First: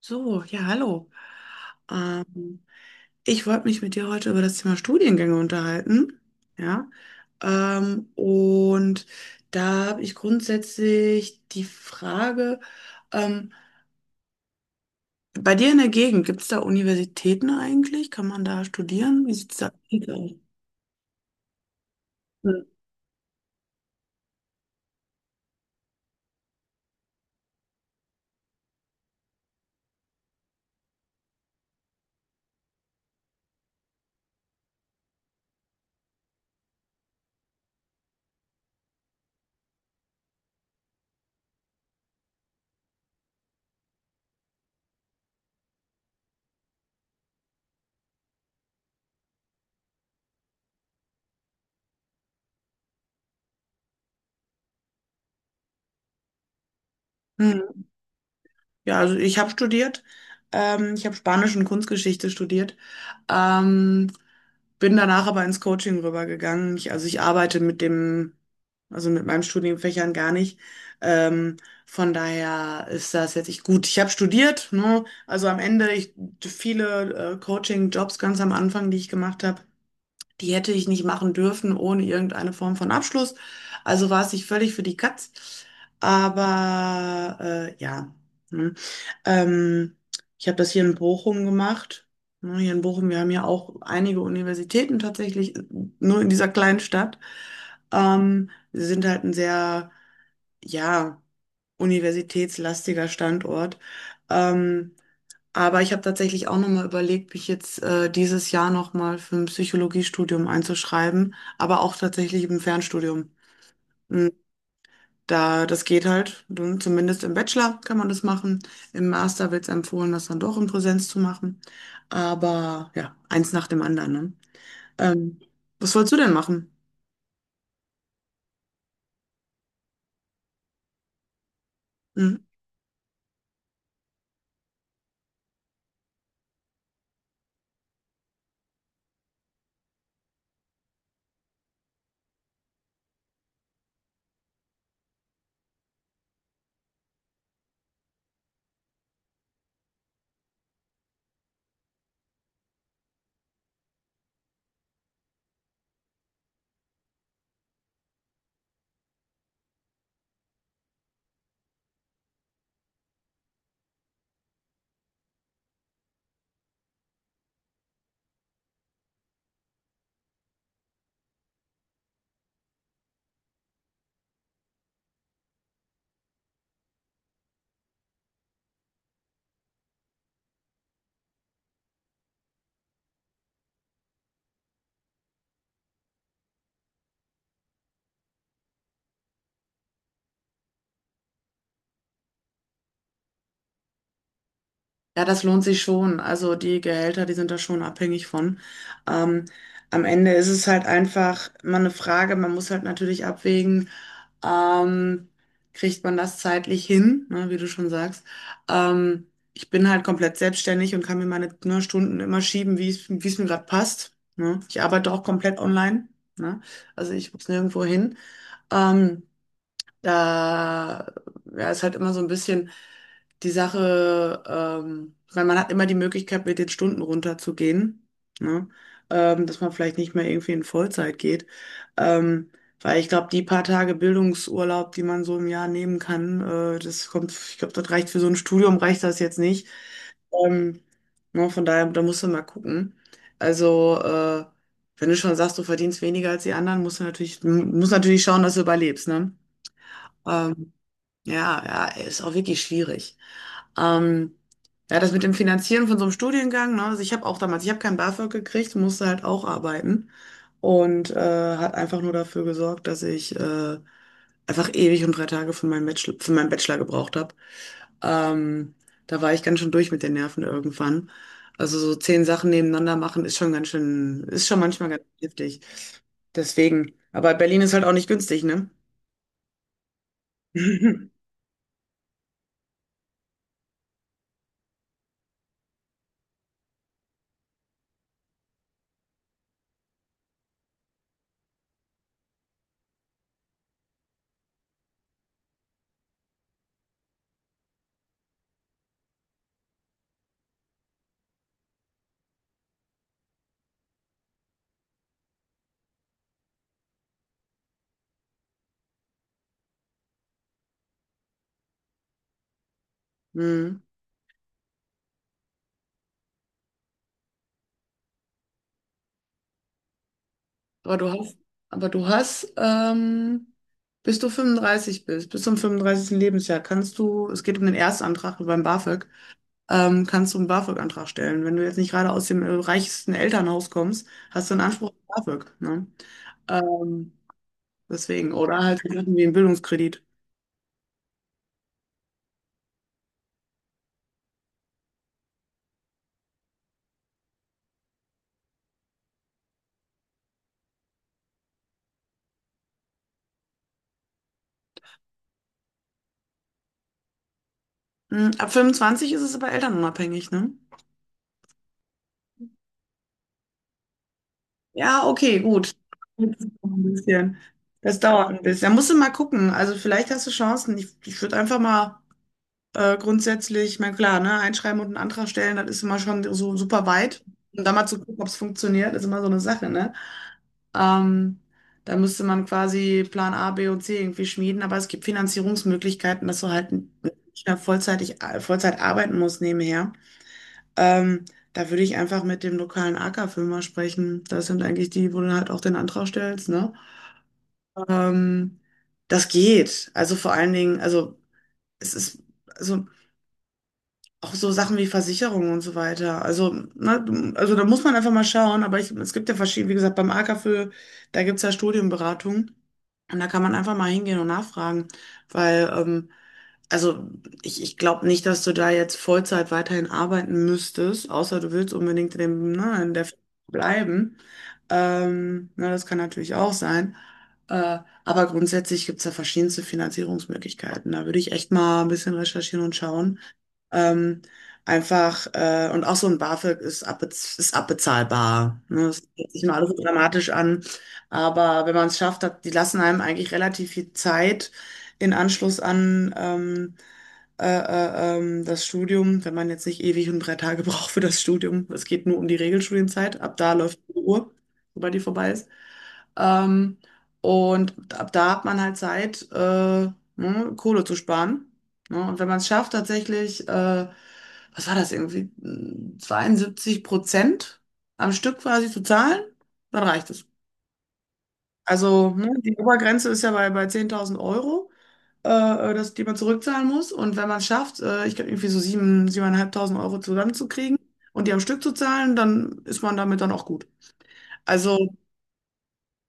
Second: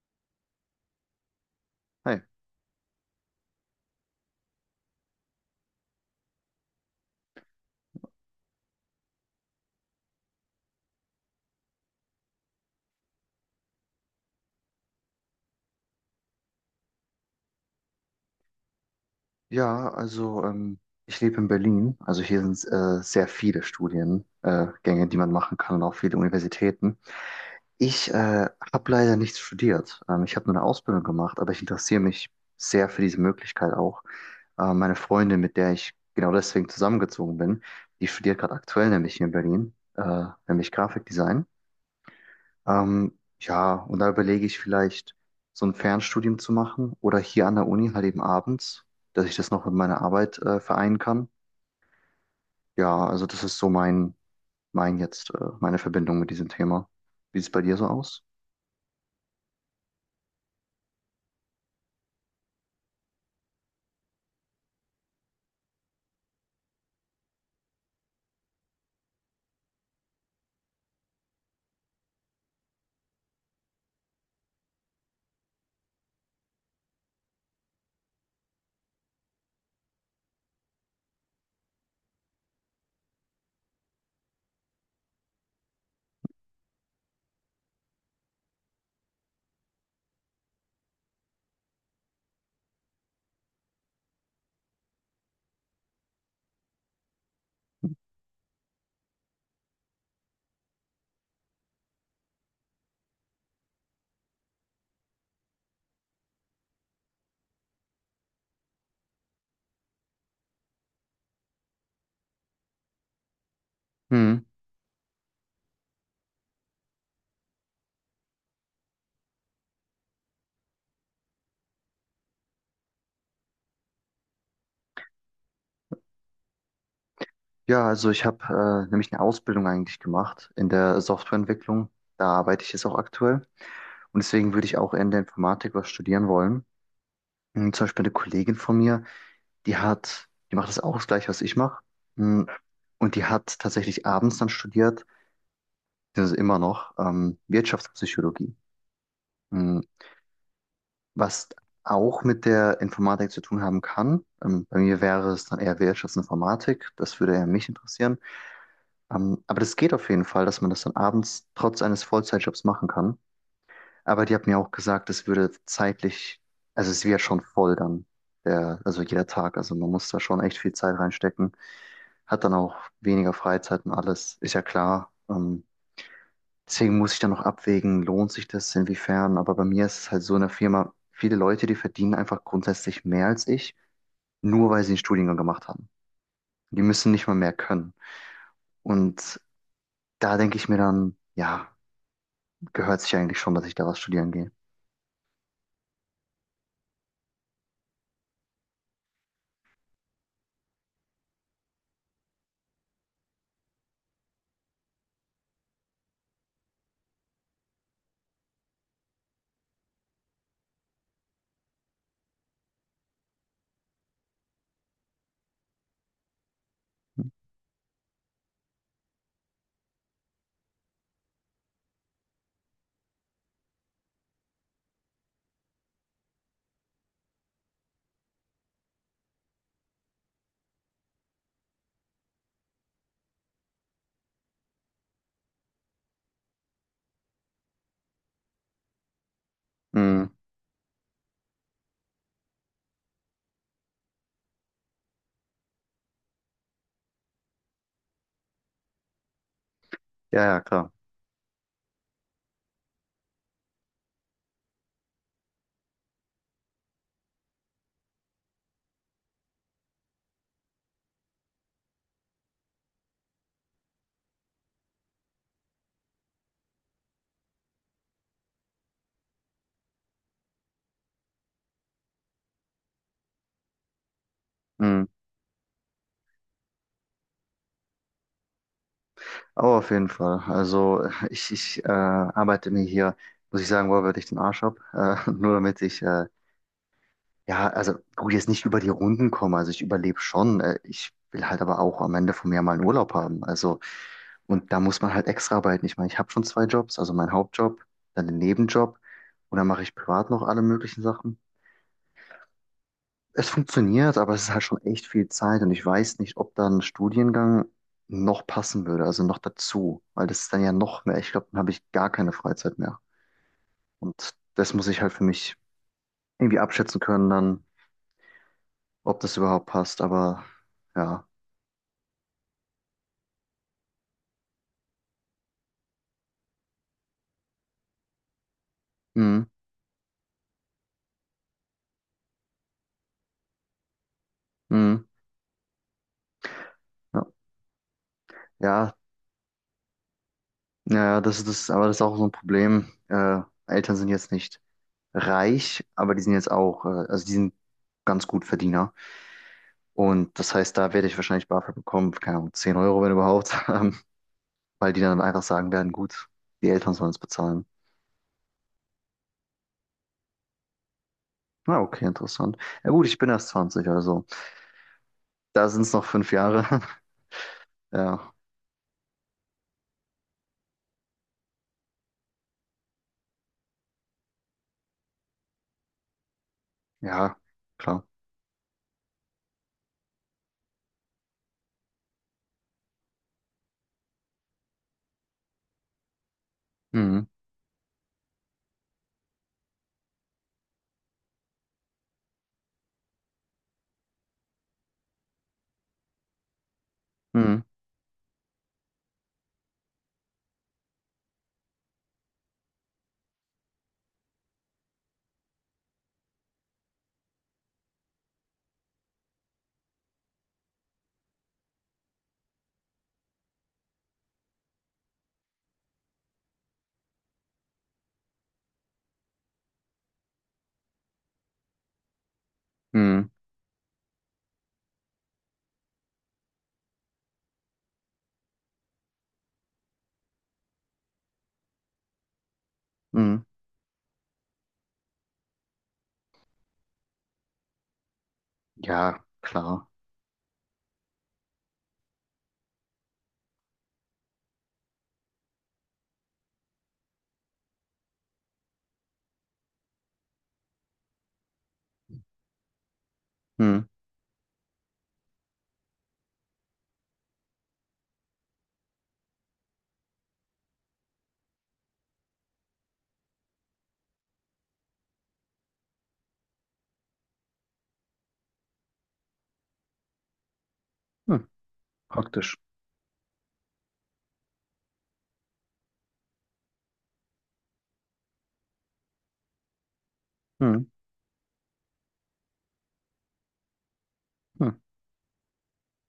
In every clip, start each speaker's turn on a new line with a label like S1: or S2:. S1: So, ja, hallo.
S2: Hi.
S1: Ähm, ich wollte mich mit dir heute über das Thema Studiengänge unterhalten. Ja. Und da habe ich grundsätzlich die Frage, ähm, bei dir in der Gegend, gibt es da Universitäten eigentlich? Kann man da studieren? Wie sieht es da
S2: Ja,
S1: aus?
S2: also ich lebe in Berlin. Also hier sind sehr viele Studiengänge, die man machen kann, und auch viele Universitäten. Ich habe leider nichts studiert. Ich habe nur eine Ausbildung gemacht, aber ich interessiere mich sehr für diese Möglichkeit auch. Meine Freundin, mit der ich genau deswegen zusammengezogen bin, die studiert gerade aktuell nämlich hier in Berlin, nämlich Grafikdesign. Ja, und da überlege ich vielleicht, so ein Fernstudium zu machen oder hier an der Uni halt eben abends, dass ich das noch mit meiner Arbeit vereinen kann. Ja, also das ist so meine Verbindung mit diesem Thema. Wie sieht es bei dir
S1: Hm.
S2: so aus?
S1: Ja, also ich habe studiert. Ich habe Spanisch und Kunstgeschichte studiert. Ähm, bin danach aber ins Coaching rübergegangen. Also ich arbeite mit dem, also mit meinen Studienfächern gar nicht. Ähm, von daher ist das jetzt ich gut. Ich habe studiert, ne? Viele Coaching-Jobs ganz am Anfang, die ich gemacht habe. Die hätte ich nicht machen dürfen ohne irgendeine Form von Abschluss. Also war es sich völlig für die Katz. Aber ja. Hm. Ähm, ich habe das hier in Bochum gemacht. Ne, hier in Bochum, wir haben ja auch einige Universitäten tatsächlich, nur in dieser kleinen Stadt. Wir sind halt ein sehr, ja, universitätslastiger Standort. Ähm, aber ich habe tatsächlich auch nochmal überlegt, mich jetzt dieses Jahr nochmal für ein Psychologiestudium einzuschreiben, aber auch tatsächlich im Fernstudium. Und
S2: Hm.
S1: Da, das geht halt, zumindest im Bachelor kann man das machen. Im Master wird es empfohlen, das dann doch in Präsenz zu machen. Aber ja, eins nach dem anderen, ne? Ähm, was wolltest du denn machen?
S2: Ja, also ich habe nämlich eine Ausbildung eigentlich gemacht in der Softwareentwicklung. Da
S1: Hm?
S2: arbeite ich jetzt auch aktuell. Und deswegen würde ich auch in der Informatik was studieren wollen. Hm, zum Beispiel eine Kollegin von mir, die macht das auch, das Gleiche, was ich mache. Mm, und die hat tatsächlich abends dann studiert, das ist immer noch, Wirtschaftspsychologie, mm, was auch mit der Informatik zu tun haben kann. Bei mir wäre es dann eher Wirtschaftsinformatik, das würde eher mich interessieren. Aber das geht auf jeden Fall, dass man das dann abends trotz eines Vollzeitjobs machen kann. Aber die hat mir auch gesagt, es würde zeitlich, also es wäre schon voll dann, also jeder Tag. Also man muss da schon echt viel Zeit reinstecken. Hat dann auch weniger Freizeit und alles, ist ja klar. Deswegen muss ich dann noch abwägen, lohnt sich das, inwiefern. Aber bei mir ist es halt so in der Firma, viele Leute, die verdienen einfach grundsätzlich mehr als ich, nur weil sie einen Studiengang gemacht haben. Die müssen nicht mal mehr können. Und da denke ich mir dann, ja, gehört sich eigentlich schon, dass ich da was studieren gehe.
S1: Ja, das lohnt sich schon. Also die Gehälter, die sind da schon abhängig von. Ähm, am Ende ist es halt einfach mal eine Frage, man muss halt natürlich abwägen, ähm, kriegt man das zeitlich hin, ne, wie du schon sagst. Ähm, ich bin halt komplett selbstständig und kann mir meine, ne, Stunden immer schieben, wie es mir gerade passt. Ne? Ich arbeite auch komplett online. Ne? Also ich muss nirgendwo hin. Ähm, da ja, ist halt immer so ein bisschen die Sache, weil man hat immer die Möglichkeit, mit den Stunden runterzugehen, ne? Dass man vielleicht nicht mehr irgendwie in Vollzeit geht. Ähm, weil ich glaube, die paar Tage Bildungsurlaub, die man so im Jahr nehmen kann, das kommt, ich glaube, das reicht für so ein Studium, reicht das jetzt nicht.
S2: Mm,
S1: Ähm, ne, von daher, da musst du mal gucken. Also, wenn du schon sagst, du verdienst weniger als die anderen, musst du natürlich, musst natürlich schauen, dass du überlebst, ne?
S2: ja, ja,
S1: Ähm,
S2: klar.
S1: ja, ja, ist auch wirklich schwierig. Ähm, ja, das mit dem Finanzieren von so einem Studiengang, ne? Also ich habe auch damals, ich habe kein BAföG gekriegt, musste halt auch arbeiten und hat einfach nur dafür gesorgt, dass ich einfach ewig und drei Tage für meinen Bachelor gebraucht habe. Ähm, da war ich ganz schön durch mit den Nerven irgendwann. Also so 10 Sachen nebeneinander machen ist schon ganz schön, ist schon manchmal ganz
S2: Mm,
S1: heftig. Deswegen. Aber Berlin ist halt auch nicht günstig, ne?
S2: aber auf jeden Fall. Also ich arbeite mir hier, muss ich sagen, wo würde ich den Arsch ab, nur damit ich ja, also gut, jetzt nicht über die Runden kommen. Also ich überlebe schon. Ich will halt aber auch am Ende vom Jahr mal einen Urlaub haben. Also, und da muss man halt extra arbeiten. Ich meine, ich habe schon 2 Jobs, also meinen Hauptjob, dann den Nebenjob, und dann mache ich privat noch alle möglichen Sachen. Es funktioniert, aber es ist halt schon echt viel Zeit, und ich weiß nicht, ob da ein Studiengang noch passen würde, also noch dazu, weil das ist dann ja noch mehr. Ich glaube, dann habe ich gar keine Freizeit mehr.
S1: Hm.
S2: Und das muss ich halt für mich irgendwie abschätzen können, dann, ob das überhaupt passt. Aber
S1: Aber du
S2: ja.
S1: hast, aber du hast, bis du 35 bist, bis zum 35. Lebensjahr, kannst du, es geht um den Erstantrag beim BAföG,
S2: Mhm.
S1: kannst du einen BAföG-Antrag stellen. Wenn du jetzt nicht gerade aus dem reichsten Elternhaus kommst, hast du einen Anspruch
S2: Mhm.
S1: auf BAföG, ne? Ähm,
S2: Ja,
S1: deswegen, oder halt
S2: ja,
S1: irgendwie einen Bildungskredit.
S2: naja, das ist das, aber das ist auch so ein Problem. Eltern sind jetzt nicht reich, aber die sind jetzt auch, also die sind ganz gut Verdiener. Und das heißt, da werde ich wahrscheinlich BAföG bekommen, keine Ahnung, 10 Euro, wenn überhaupt, weil die dann einfach sagen werden, gut, die Eltern sollen es bezahlen.
S1: Hm, ab 25 ist es aber elternunabhängig, ne?
S2: Na, okay, interessant. Ja, gut, ich bin erst 20, also
S1: Ja, okay,
S2: da
S1: gut.
S2: sind es noch fünf
S1: Jetzt
S2: Jahre.
S1: noch ein bisschen. Das dauert
S2: Ja,
S1: ein bisschen. Da musst du mal gucken. Also vielleicht hast du Chancen. Ich würde einfach mal grundsätzlich, ich meine, klar, ne, einschreiben und einen Antrag stellen, das ist immer schon so super weit.
S2: ja,
S1: Und da mal zu
S2: klar.
S1: gucken, ob es funktioniert, ist immer so eine Sache, ne? Ähm, da müsste man quasi Plan A, B und C irgendwie schmieden, aber es gibt Finanzierungsmöglichkeiten, dass du halt
S2: Mhm.
S1: nicht mehr vollzeitig, Vollzeit arbeiten musst nebenher. Ähm, da würde ich einfach mit dem lokalen AK-Firma sprechen. Das sind eigentlich die, wo du halt auch den Antrag stellst, ne?
S2: Mhm.
S1: Ähm, das geht. Also vor allen Dingen, also es ist. Also auch so Sachen wie Versicherungen und so weiter. Also, ne, also da muss man einfach mal schauen. Aber ich, es gibt ja verschiedene, wie gesagt, beim AKFÖ, da gibt es ja Studienberatung. Und da kann man einfach mal hingehen und nachfragen. Weil, also ich glaube nicht, dass du da jetzt Vollzeit weiterhin arbeiten müsstest, außer du willst unbedingt in dem, ne, in der Firma
S2: Mhm.
S1: bleiben. Ne, das kann natürlich auch sein. Äh, aber grundsätzlich gibt es da verschiedenste Finanzierungsmöglichkeiten. Da würde ich echt mal ein bisschen recherchieren und schauen.
S2: Mhm.
S1: Ähm, einfach, und auch so ein BAföG ist, abbez ist abbezahlbar. Ne? Das
S2: Ja,
S1: hört sich immer alles so
S2: klar.
S1: dramatisch an. Aber wenn man es schafft, hat, die lassen einem eigentlich relativ viel Zeit in Anschluss an das Studium, wenn man jetzt nicht ewig und drei Tage braucht für das Studium. Es geht nur um die Regelstudienzeit. Ab da läuft
S2: Mhm.
S1: die Uhr, sobald die vorbei ist. Ähm, und ab da hat man halt Zeit, ne, Kohle zu sparen. Ne? Und wenn man es schafft, tatsächlich, was war das irgendwie, 72% am Stück quasi zu zahlen, dann reicht es.
S2: Mhm.
S1: Also, ne, die
S2: Praktisch.
S1: Obergrenze ist ja bei 10.000 Euro, äh, das, die man zurückzahlen muss. Und wenn man es schafft, ich glaube, irgendwie so 7, 7.500 Euro zusammenzukriegen
S2: Mhm.
S1: und die am Stück zu zahlen, dann ist man damit dann auch gut.
S2: Mhm.
S1: Also,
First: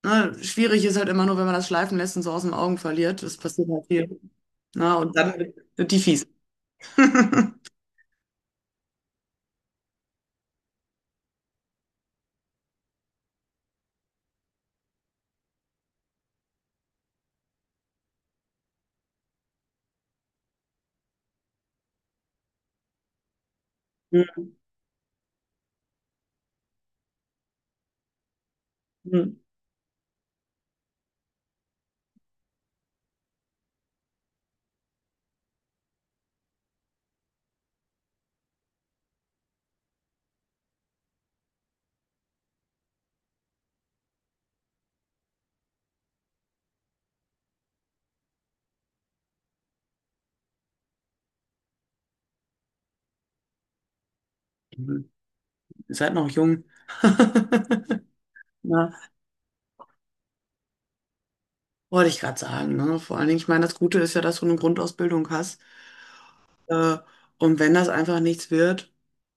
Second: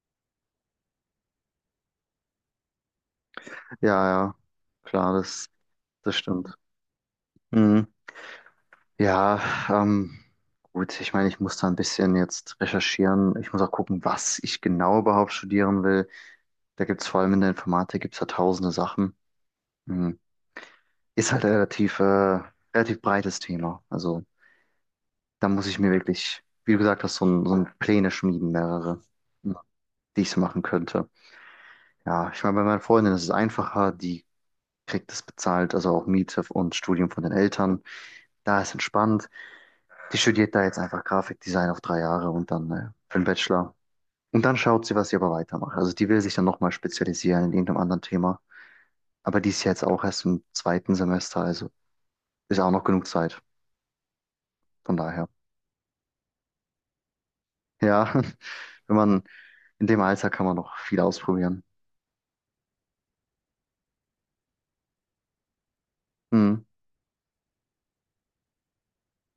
S1: ne, schwierig ist halt immer nur, wenn man das schleifen lässt und so aus den Augen verliert. Das passiert halt
S2: Ja,
S1: viel.
S2: ja,
S1: Na,
S2: klar,
S1: und dann sind die
S2: das
S1: fies.
S2: stimmt. Mhm. Ja, ähm, gut, ich meine, ich muss da ein bisschen jetzt recherchieren. Ich muss auch gucken, was ich genau überhaupt studieren will. Da gibt's vor allem in der Informatik, gibt's da tausende Sachen. Mhm. Ist halt relativ, relativ breites Thema. Also da muss ich mir wirklich, wie du gesagt hast, so ein Pläne schmieden, mehrere, mhm, die ich so machen könnte. Ja, ich meine, bei meiner Freundin ist es einfacher, die kriegt es bezahlt, also auch Miete und Studium von den Eltern. Da ist entspannt. Die studiert da jetzt einfach Grafikdesign auf 3 Jahre, und dann für den Bachelor. Und dann schaut sie, was sie aber weitermacht. Also die will sich dann nochmal spezialisieren in irgendeinem anderen Thema. Aber die ist ja jetzt auch erst im 2. Semester, also ist auch noch genug Zeit. Von
S1: Mhm.
S2: daher.
S1: Ihr seid noch jung.
S2: Ja,
S1: Na,
S2: wenn man in dem Alter kann man noch viel ausprobieren.
S1: wollte ich gerade sagen. Ne? Vor allen Dingen, ich meine, das Gute ist ja, dass du eine Grundausbildung hast.
S2: Hm.
S1: Äh, und wenn das einfach nichts wird,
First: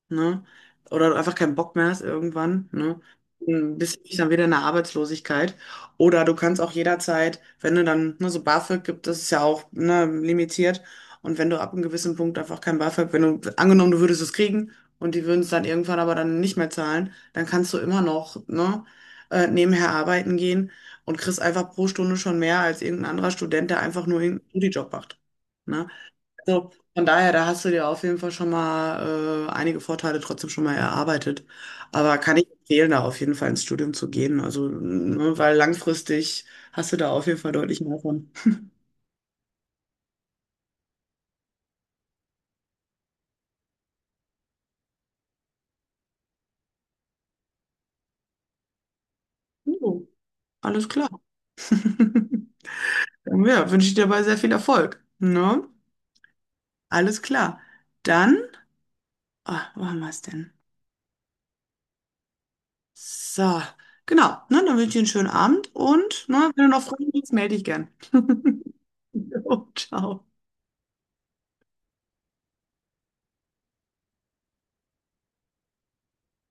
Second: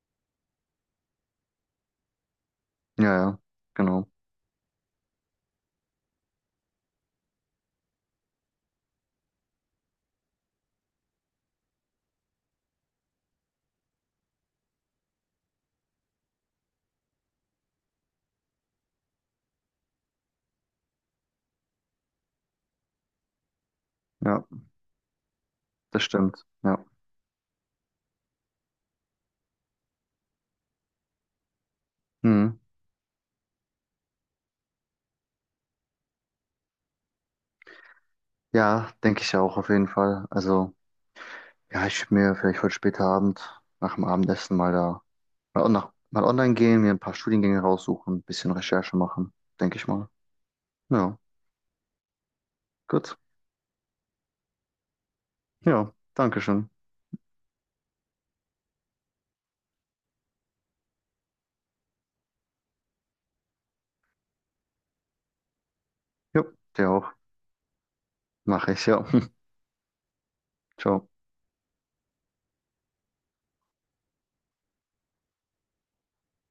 S1: ne? Oder du einfach keinen Bock mehr hast irgendwann, ne?
S2: Ja, ja,
S1: Dann bist
S2: genau.
S1: du dann wieder in der Arbeitslosigkeit. Oder du kannst auch jederzeit, wenn du dann, ne, so BAföG gibt, das ist ja auch, ne, limitiert. Und wenn du ab einem gewissen Punkt einfach kein BAföG, wenn du, angenommen, du würdest es kriegen und die würden es dann irgendwann aber dann nicht mehr zahlen, dann kannst du immer noch, ne, nebenher arbeiten gehen und kriegst einfach pro Stunde schon mehr als irgendein anderer Student, der einfach nur
S2: Ja,
S1: irgendeinen Studijob macht. Ne?
S2: das stimmt.
S1: Also
S2: Ja.
S1: von daher, da hast du dir auf jeden Fall schon mal einige Vorteile trotzdem schon mal erarbeitet. Aber kann ich
S2: Hm.
S1: empfehlen, da auf jeden Fall ins Studium zu gehen. Also, ne, weil langfristig hast du da auf jeden Fall deutlich mehr von.
S2: Ja, denke ich auch auf jeden Fall. Also, ja, ich würde mir vielleicht heute später Abend nach dem Abendessen mal da mal online gehen, mir ein paar Studiengänge raussuchen, ein bisschen Recherche machen, denke ich
S1: Jo,
S2: mal.
S1: alles klar.
S2: Ja, gut.
S1: Dann ja, wünsche ich dir dabei sehr viel Erfolg. Ne?
S2: Ja, danke schön.
S1: Alles klar. Dann, ah, wo haben wir es denn? So, genau. Ne, dann wünsche ich dir einen schönen Abend und
S2: Jo,
S1: ne, wenn du noch
S2: dir
S1: Fragen
S2: auch.
S1: hast, melde dich gern.
S2: Mache ich, ja.
S1: Jo, ciao.
S2: Ciao.